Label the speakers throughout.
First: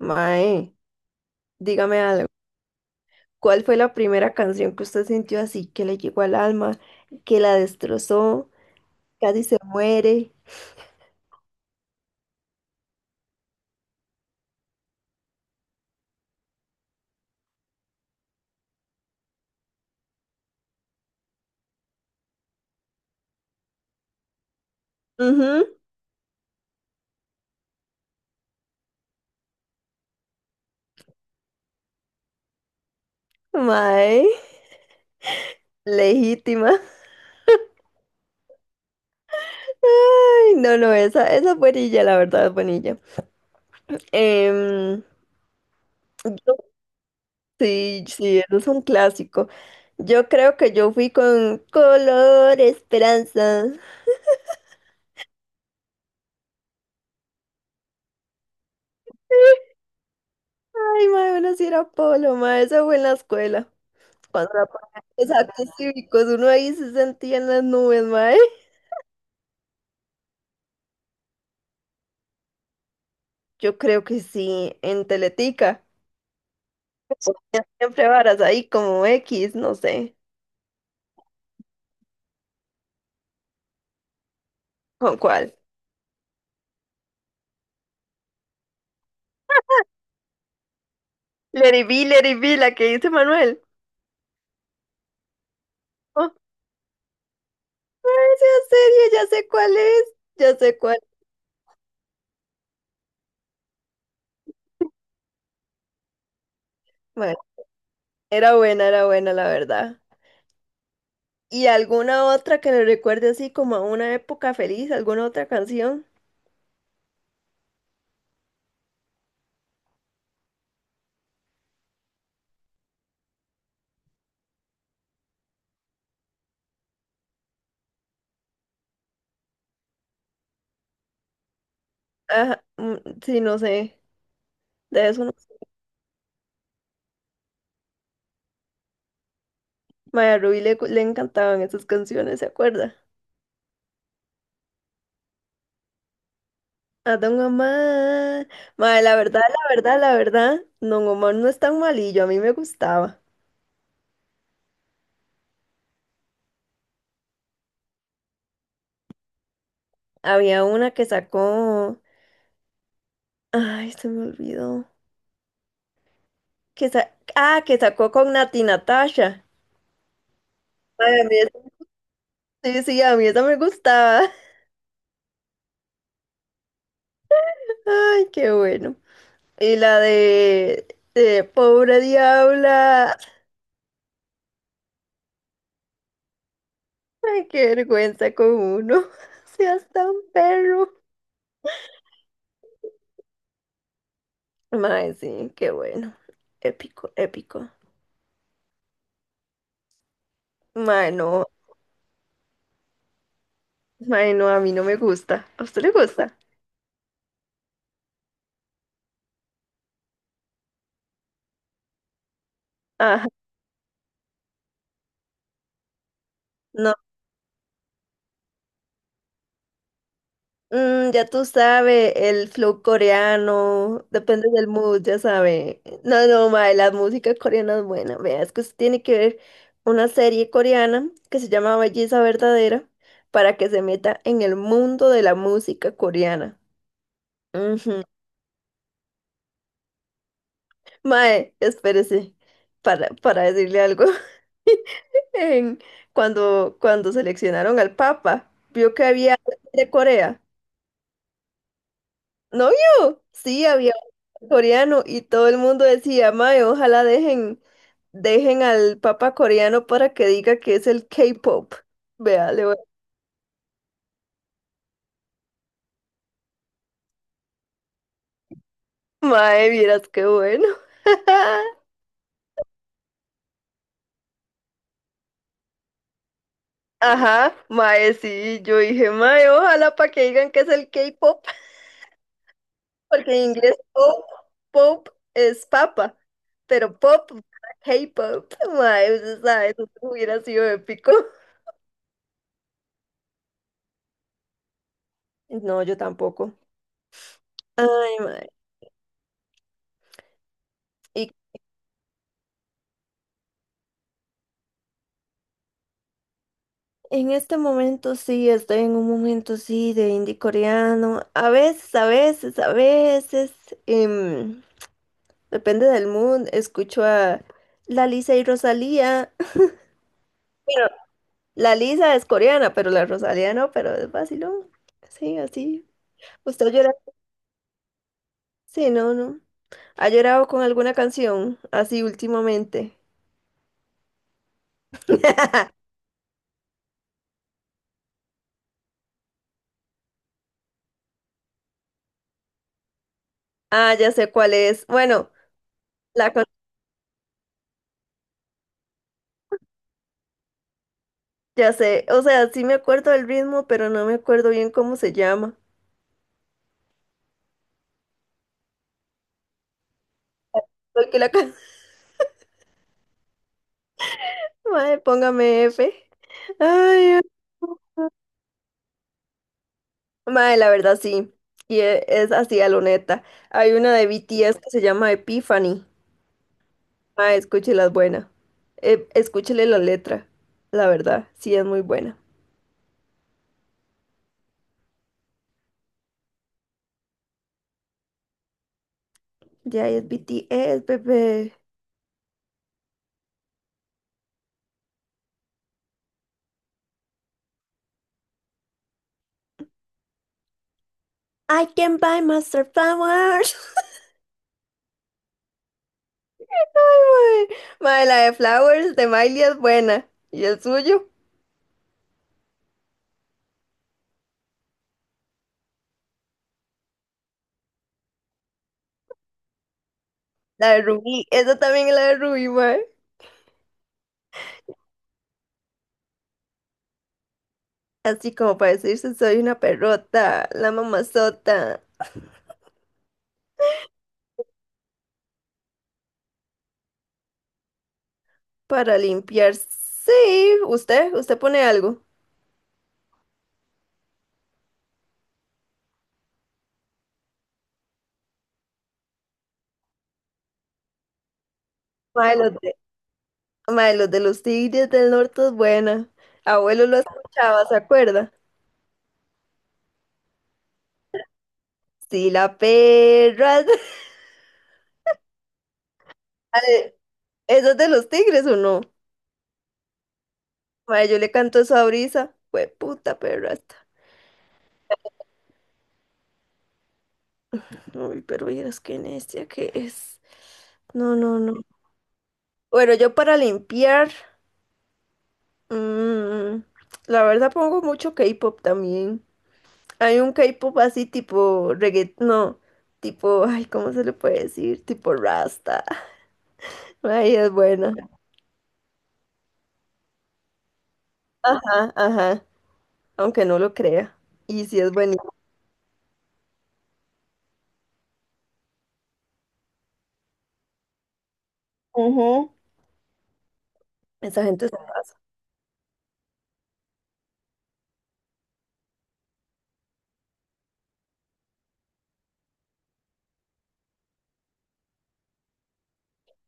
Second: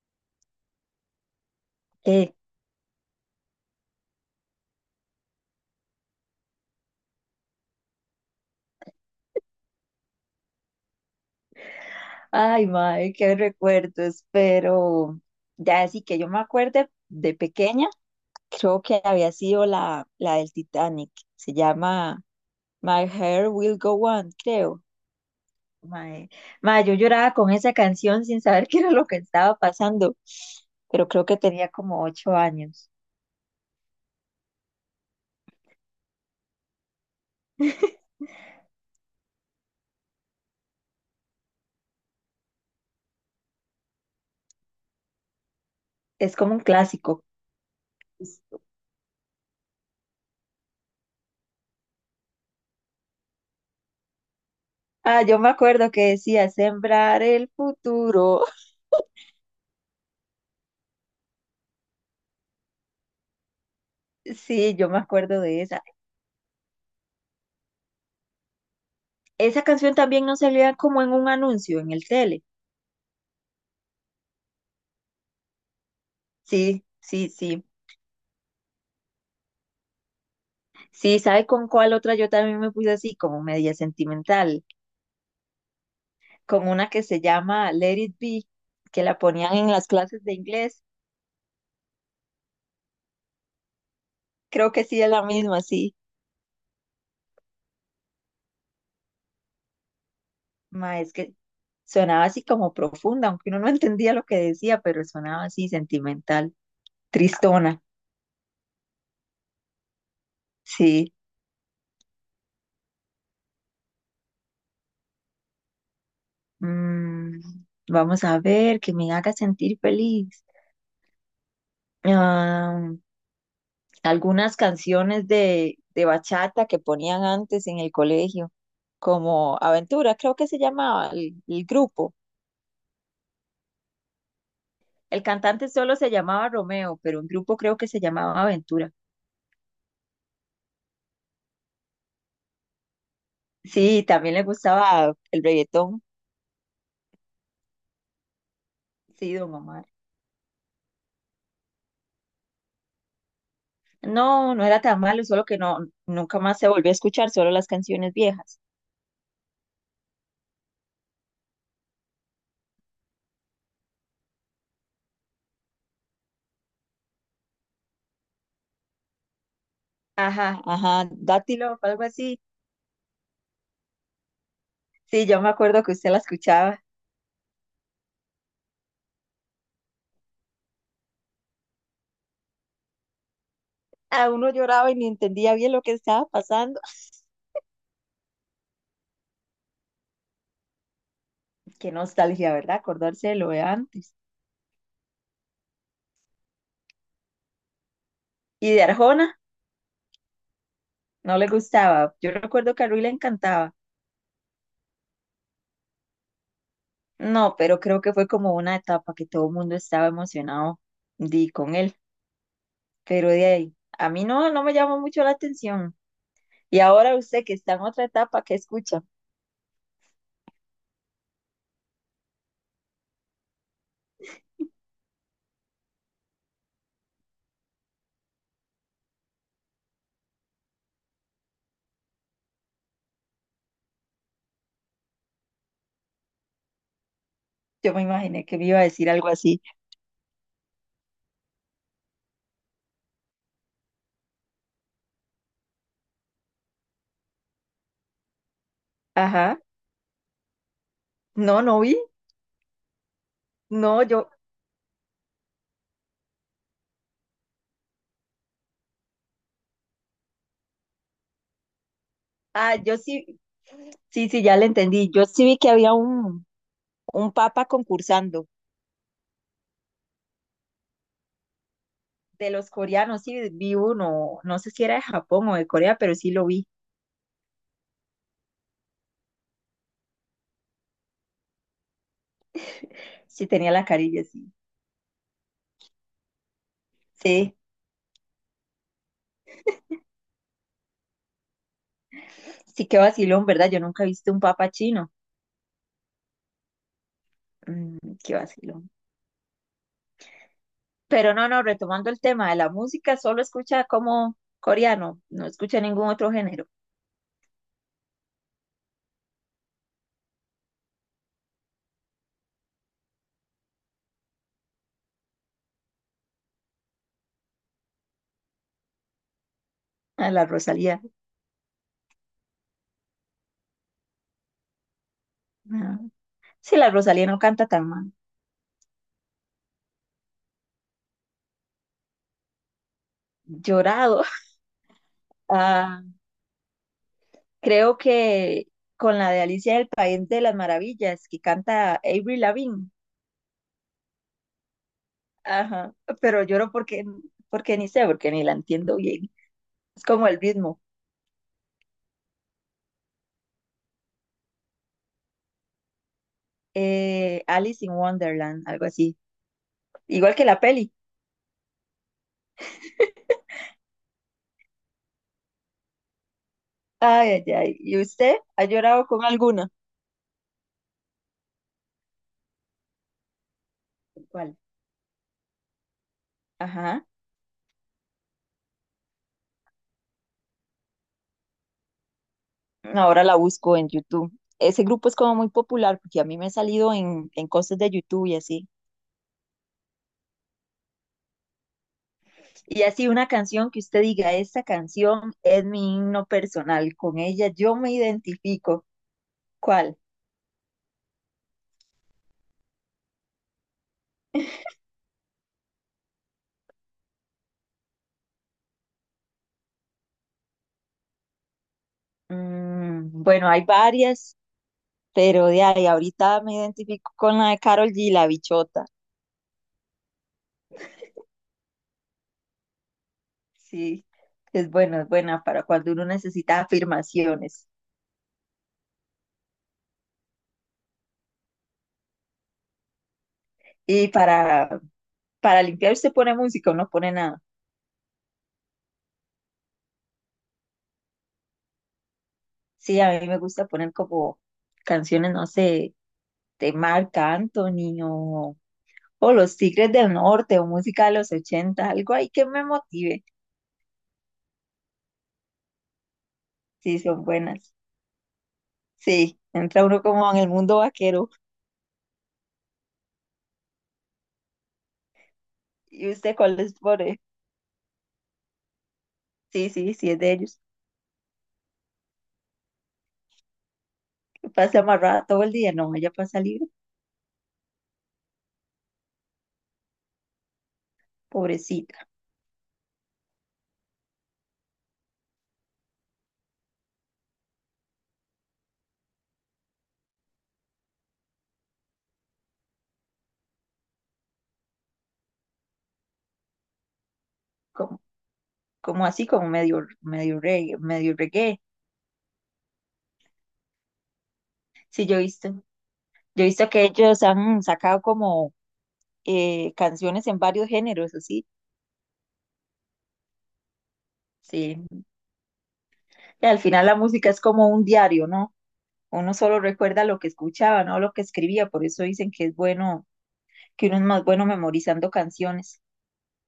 Speaker 1: Mae, dígame algo.
Speaker 2: Eh,
Speaker 1: ¿Cuál fue la primera canción que usted sintió así que le llegó al alma, que la destrozó, casi se muere?
Speaker 2: Ay, madre, qué recuerdos, pero ya así que yo me acuerde de pequeña, creo que había sido la del Titanic, se llama My Hair Will Go On, creo.
Speaker 1: Ujú.
Speaker 2: Mae, mae, yo lloraba con esa canción sin saber qué era lo que estaba pasando, pero creo que tenía como 8 años.
Speaker 1: Mae, legítima. Ay, no, no, esa es buenilla, la verdad, es buenilla. Em,
Speaker 2: Es como un
Speaker 1: yo-
Speaker 2: clásico.
Speaker 1: sí, sí, eso es un clásico. Yo creo que yo fui con Color Esperanza.
Speaker 2: Ah, yo me acuerdo que decía sembrar el futuro.
Speaker 1: Ay, mae, bueno, si era Polo, mae, eso fue en la escuela. Cuando la
Speaker 2: Sí, yo me
Speaker 1: ponían en los
Speaker 2: acuerdo de
Speaker 1: actos
Speaker 2: esa.
Speaker 1: cívicos, uno ahí se sentía en las nubes, mae.
Speaker 2: Esa canción también no salía como en un anuncio en el tele.
Speaker 1: Yo creo que sí, en Teletica.
Speaker 2: Sí, sí,
Speaker 1: O
Speaker 2: sí.
Speaker 1: siempre varas ahí como X, no sé.
Speaker 2: Sí, ¿sabe con cuál otra? Yo también me puse así, como media sentimental,
Speaker 1: ¿Con cuál?
Speaker 2: con una que se llama Let It Be, que la ponían en las clases de inglés.
Speaker 1: Lady B, Lady B, la que dice Manuel.
Speaker 2: Creo que sí es la misma, sí.
Speaker 1: Oh, esa serie, ya sé cuál es, ya sé cuál.
Speaker 2: Ma, es que sonaba así como profunda, aunque uno no entendía lo que decía, pero sonaba así sentimental,
Speaker 1: Bueno,
Speaker 2: tristona.
Speaker 1: era buena, la verdad.
Speaker 2: Sí.
Speaker 1: ¿Y alguna otra que le recuerde así como a una época feliz? ¿Alguna otra canción?
Speaker 2: Mm, vamos a ver, que me haga sentir feliz. Ah, algunas canciones de bachata que ponían antes en el colegio, como Aventura, creo que se llamaba el grupo.
Speaker 1: Ajá, mm, sí, no sé, de
Speaker 2: El
Speaker 1: eso no sé.
Speaker 2: cantante solo se llamaba Romeo, pero un grupo creo que se llamaba Aventura.
Speaker 1: Mae, a Rubí le encantaban esas canciones, ¿se acuerda?
Speaker 2: Sí, también le gustaba el reggaetón,
Speaker 1: A Don Omar. Mae, la
Speaker 2: sí,
Speaker 1: verdad,
Speaker 2: don
Speaker 1: la
Speaker 2: Omar.
Speaker 1: verdad, la verdad, Don Omar no es tan malillo, a mí me gustaba.
Speaker 2: No, no era tan malo, solo que no, nunca más se volvió a escuchar, solo las canciones viejas.
Speaker 1: Había una que sacó. Ay, se me olvidó. Ah, que sacó con Nati Natasha.
Speaker 2: Ajá, ajá,
Speaker 1: Mae, a mí esa-
Speaker 2: Dátilo, algo así.
Speaker 1: Sí, sí, a mí esa me gustaba.
Speaker 2: Sí, yo me acuerdo que usted la escuchaba.
Speaker 1: Ay, qué bueno. Y la de Pobre Diabla.
Speaker 2: A uno lloraba y ni entendía bien lo que estaba pasando.
Speaker 1: Ay, qué vergüenza con uno. Seas tan perro.
Speaker 2: Qué nostalgia, ¿verdad? Acordarse de lo de antes.
Speaker 1: Mae, sí, qué bueno. Épico, épico.
Speaker 2: Y de Arjona,
Speaker 1: Mae,
Speaker 2: no
Speaker 1: no.
Speaker 2: le gustaba. Yo recuerdo que a Rui le encantaba.
Speaker 1: Ay, no, a mí no me gusta. ¿A usted le gusta?
Speaker 2: No, pero creo que fue como una etapa que todo el mundo estaba emocionado di, con él.
Speaker 1: Ajá.
Speaker 2: Pero de ahí, a mí no, no me llamó mucho la atención. Y
Speaker 1: No,
Speaker 2: ahora usted que está en otra etapa, ¿qué escucha?
Speaker 1: ya tú sabes, el flow coreano, depende del mood, ya sabe. No, no, mae, la música coreana es buena. Vea, es que usted tiene que ver una serie coreana que se llama Belleza Verdadera para que se meta en el mundo de la música coreana.
Speaker 2: Yo
Speaker 1: Ujú.
Speaker 2: me imaginé que me iba a decir algo así.
Speaker 1: Mae, espérese para decirle algo. En- cuando seleccionaron al Papa, vio que había
Speaker 2: Ajá,
Speaker 1: alguien de Corea.
Speaker 2: no, no vi.
Speaker 1: ¿No vio? Sí, había
Speaker 2: No, yo,
Speaker 1: un coreano y todo el mundo decía, mae, ojalá dejen, dejen al papa coreano para que diga que es el K-pop. Vea, le voy
Speaker 2: ah, yo sí, sí, sí, ya le entendí. Yo sí vi que había un papa concursando.
Speaker 1: a- Mae, vieras qué bueno.
Speaker 2: De los coreanos, sí, vi uno, no sé si era de Japón o de Corea, pero sí lo vi,
Speaker 1: Ajá, mae, sí, yo dije, mae, ojalá para que digan que es el K-pop, porque
Speaker 2: sí
Speaker 1: en
Speaker 2: tenía
Speaker 1: inglés
Speaker 2: la
Speaker 1: pop,
Speaker 2: carilla, sí.
Speaker 1: pop es papa, pero pop,
Speaker 2: Sí,
Speaker 1: K-pop, mae, usted sabe, eso hubiera sido épico.
Speaker 2: sí, qué vacilón, ¿verdad? Yo nunca he visto un papa chino.
Speaker 1: No, yo tampoco.
Speaker 2: Mm,
Speaker 1: Ay,
Speaker 2: qué
Speaker 1: mae.
Speaker 2: vacilón.
Speaker 1: ¿Y
Speaker 2: Pero no, no, retomando el tema de la música, solo escucha como coreano, no escucha ningún otro género.
Speaker 1: En este momento sí, estoy en un momento sí de indie coreano. A veces, em, depende del mood, escucho a la Lisa y Rosalía.
Speaker 2: A la
Speaker 1: Pero
Speaker 2: Rosalía.
Speaker 1: la Lisa es coreana, pero la Rosalía no, pero es vacilón. Sí, así.
Speaker 2: Ah,
Speaker 1: ¿Usted ha
Speaker 2: sí, la
Speaker 1: llorado?
Speaker 2: Rosalía no canta tan mal.
Speaker 1: Sí, no, no. ¿Ha llorado con alguna canción así últimamente?
Speaker 2: Llorado. Ah, creo que con la de Alicia del País de las Maravillas, que canta Avril Lavigne.
Speaker 1: Ah, ya sé cuál es. Bueno,
Speaker 2: Ajá,
Speaker 1: la
Speaker 2: pero
Speaker 1: can-
Speaker 2: lloro porque, ni sé, porque ni la entiendo bien. Es como el ritmo.
Speaker 1: ya sé. O sea, sí me acuerdo del ritmo, pero no me acuerdo bien cómo se llama.
Speaker 2: Alice in Wonderland, algo así. Igual que la peli.
Speaker 1: Porque la can- Mae, póngame F. Ay,
Speaker 2: Ay, ay, ay. ¿Y usted ha llorado con alguna?
Speaker 1: mae, la verdad sí. Es así a lo neta. Hay una de
Speaker 2: ¿Cuál?
Speaker 1: BTS que se llama Epiphany.
Speaker 2: Ajá.
Speaker 1: Mae, escúchela, es buena. Escúchele la letra. La verdad, sí es muy buena.
Speaker 2: Ahora la busco en YouTube. Ese grupo es como muy popular porque a mí me ha salido en cosas de YouTube y así.
Speaker 1: Ya es BTS, bebé.
Speaker 2: Y así una canción que usted diga, esta canción es mi himno personal, con ella yo me identifico. ¿Cuál?
Speaker 1: I can buy Master Flowers. Ay, mae. Mae, la de Flowers de Miley es buena. ¿Y el suyo?
Speaker 2: Mm, bueno, hay varias. Pero de ahí ahorita me identifico con la de Carol G, la bichota.
Speaker 1: La de Rubí. Esa también es la de Rubí, mae.
Speaker 2: Sí, es buena para cuando uno necesita afirmaciones.
Speaker 1: Así como para decirse, soy una perrota, la mamazota.
Speaker 2: Y para limpiar usted pone música o no pone nada.
Speaker 1: Para limpiar, sí, usted pone algo.
Speaker 2: Sí, a mí me gusta poner como canciones, no sé, de Marc Anthony o Los Tigres del Norte o música de los 80, algo ahí
Speaker 1: Mae,
Speaker 2: que
Speaker 1: los
Speaker 2: me
Speaker 1: de,
Speaker 2: motive.
Speaker 1: mae, los de los tigres del norte es buena. Abuelo lo
Speaker 2: Sí, son
Speaker 1: escuchaba,
Speaker 2: buenas.
Speaker 1: ¿se acuerda?
Speaker 2: Sí, entra uno como en el mundo vaquero.
Speaker 1: Sí, la perra.
Speaker 2: ¿Y usted cuál les
Speaker 1: Mae,
Speaker 2: pone?
Speaker 1: ¿eso es de los tigres o no?
Speaker 2: Sí, sí, sí, es de ellos.
Speaker 1: Mae, yo le canto eso a Brisa. Fue puta perra esta.
Speaker 2: Pasa amarrada todo el día, no, ella pasa libre,
Speaker 1: Uy, pero miras qué necia que es. No, no, no.
Speaker 2: pobrecita,
Speaker 1: Bueno, yo para limpiar, mm, la verdad pongo mucho K-pop también. Hay un K-pop así tipo reggaetón, no, tipo, ay, ¿cómo se le puede decir? Tipo Rasta. Ay, es buena.
Speaker 2: como, como así, como medio, medio reggae, medio reggae.
Speaker 1: Ajá, ajá, aunque no lo crea. Y sí es
Speaker 2: Sí,
Speaker 1: buenísimo.
Speaker 2: yo he visto que ellos han sacado como canciones en varios géneros, así,
Speaker 1: Ujú. Esa gente, es-
Speaker 2: sí. Y al final la música es como un diario, ¿no? Uno solo recuerda lo que escuchaba, no lo que escribía, por eso dicen que es bueno, que uno es más bueno memorizando canciones.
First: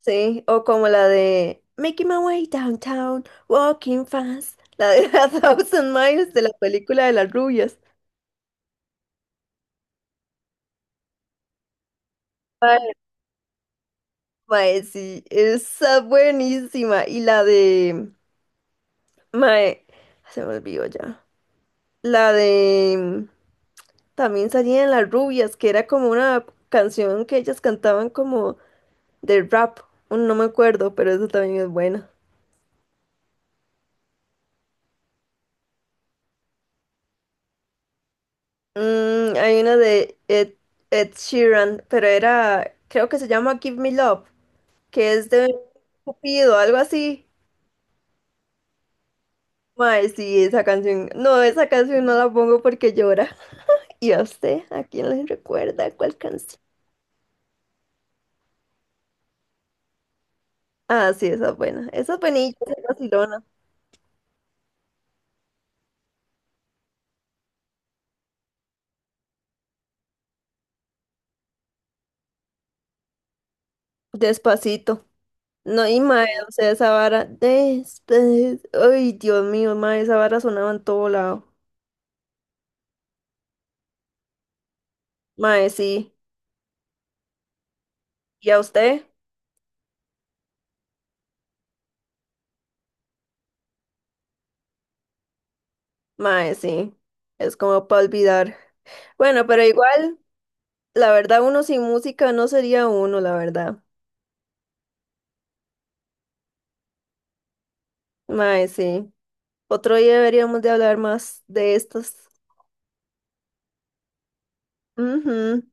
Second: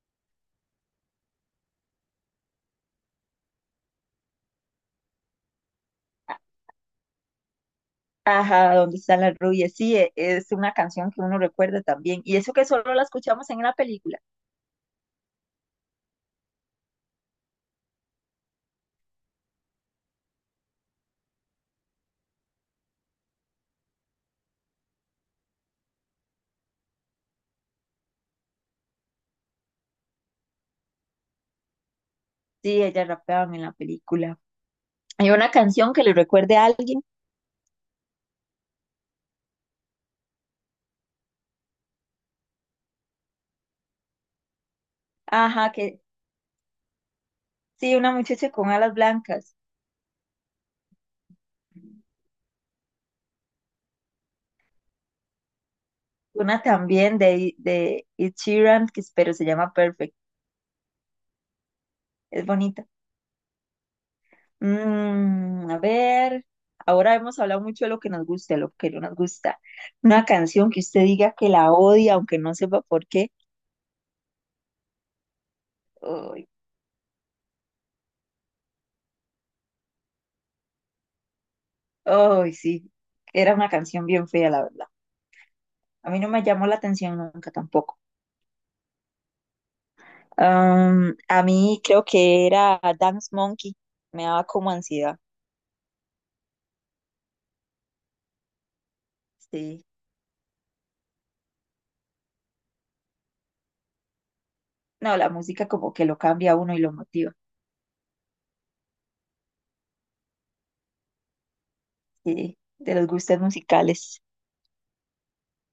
Speaker 1: sí, o como la de Making My Way Downtown, Walking Fast, la de A Thousand Miles de la película de las rubias.
Speaker 2: Ajá, ¿dónde están las rubias? Sí, es una canción que uno recuerda también. Y eso que
Speaker 1: Mae,
Speaker 2: solo la escuchamos en una película.
Speaker 1: mae, sí, esa es buenísima. Mae, se me olvidó ya. La de También salían Las Rubias, que era como una canción que ellas cantaban como de rap. No me acuerdo, pero eso también es buena.
Speaker 2: Sí, ella rapeaba en la película. Hay una canción que le recuerde a alguien.
Speaker 1: Mm, hay una de Ed Sheeran, pero era, creo que se llama Give Me Love, que es de
Speaker 2: Ajá, que
Speaker 1: Cupido, algo así.
Speaker 2: sí, una muchacha con alas blancas.
Speaker 1: Mae, sí, esa canción. No, esa canción no la pongo porque llora. ¿Y a usted? ¿A quién le recuerda cuál canción?
Speaker 2: Una también de Ed Sheeran, que espero se llama Perfect.
Speaker 1: Ah, sí, esa es buena. Esa es
Speaker 2: Es
Speaker 1: buenilla, esa es
Speaker 2: bonita.
Speaker 1: vacilona.
Speaker 2: Mm, a ver, ahora hemos hablado mucho de lo que nos gusta, de lo que no nos gusta. Una canción que usted diga que la odia, aunque no sepa por qué.
Speaker 1: Despacito. No, y mae,
Speaker 2: ¡Ay,
Speaker 1: o sea, esa vara. Ay, Dios mío, mae, esa vara sonaba en todo lado.
Speaker 2: ay, sí, era una canción bien fea, la verdad.
Speaker 1: Mae,
Speaker 2: A
Speaker 1: sí.
Speaker 2: mí no me llamó la atención nunca tampoco.
Speaker 1: ¿Y a usted?
Speaker 2: A mí creo que era Dance Monkey, me daba como ansiedad.
Speaker 1: Mae, sí. Es como para olvidar. Bueno, pero
Speaker 2: Sí.
Speaker 1: igual, la verdad, uno sin música no sería uno, la verdad.
Speaker 2: No, la música como que lo cambia a uno y lo motiva.
Speaker 1: Mae, sí. Otro día deberíamos de hablar más de estas.
Speaker 2: Sí, de los gustos musicales.
Speaker 1: Ujú.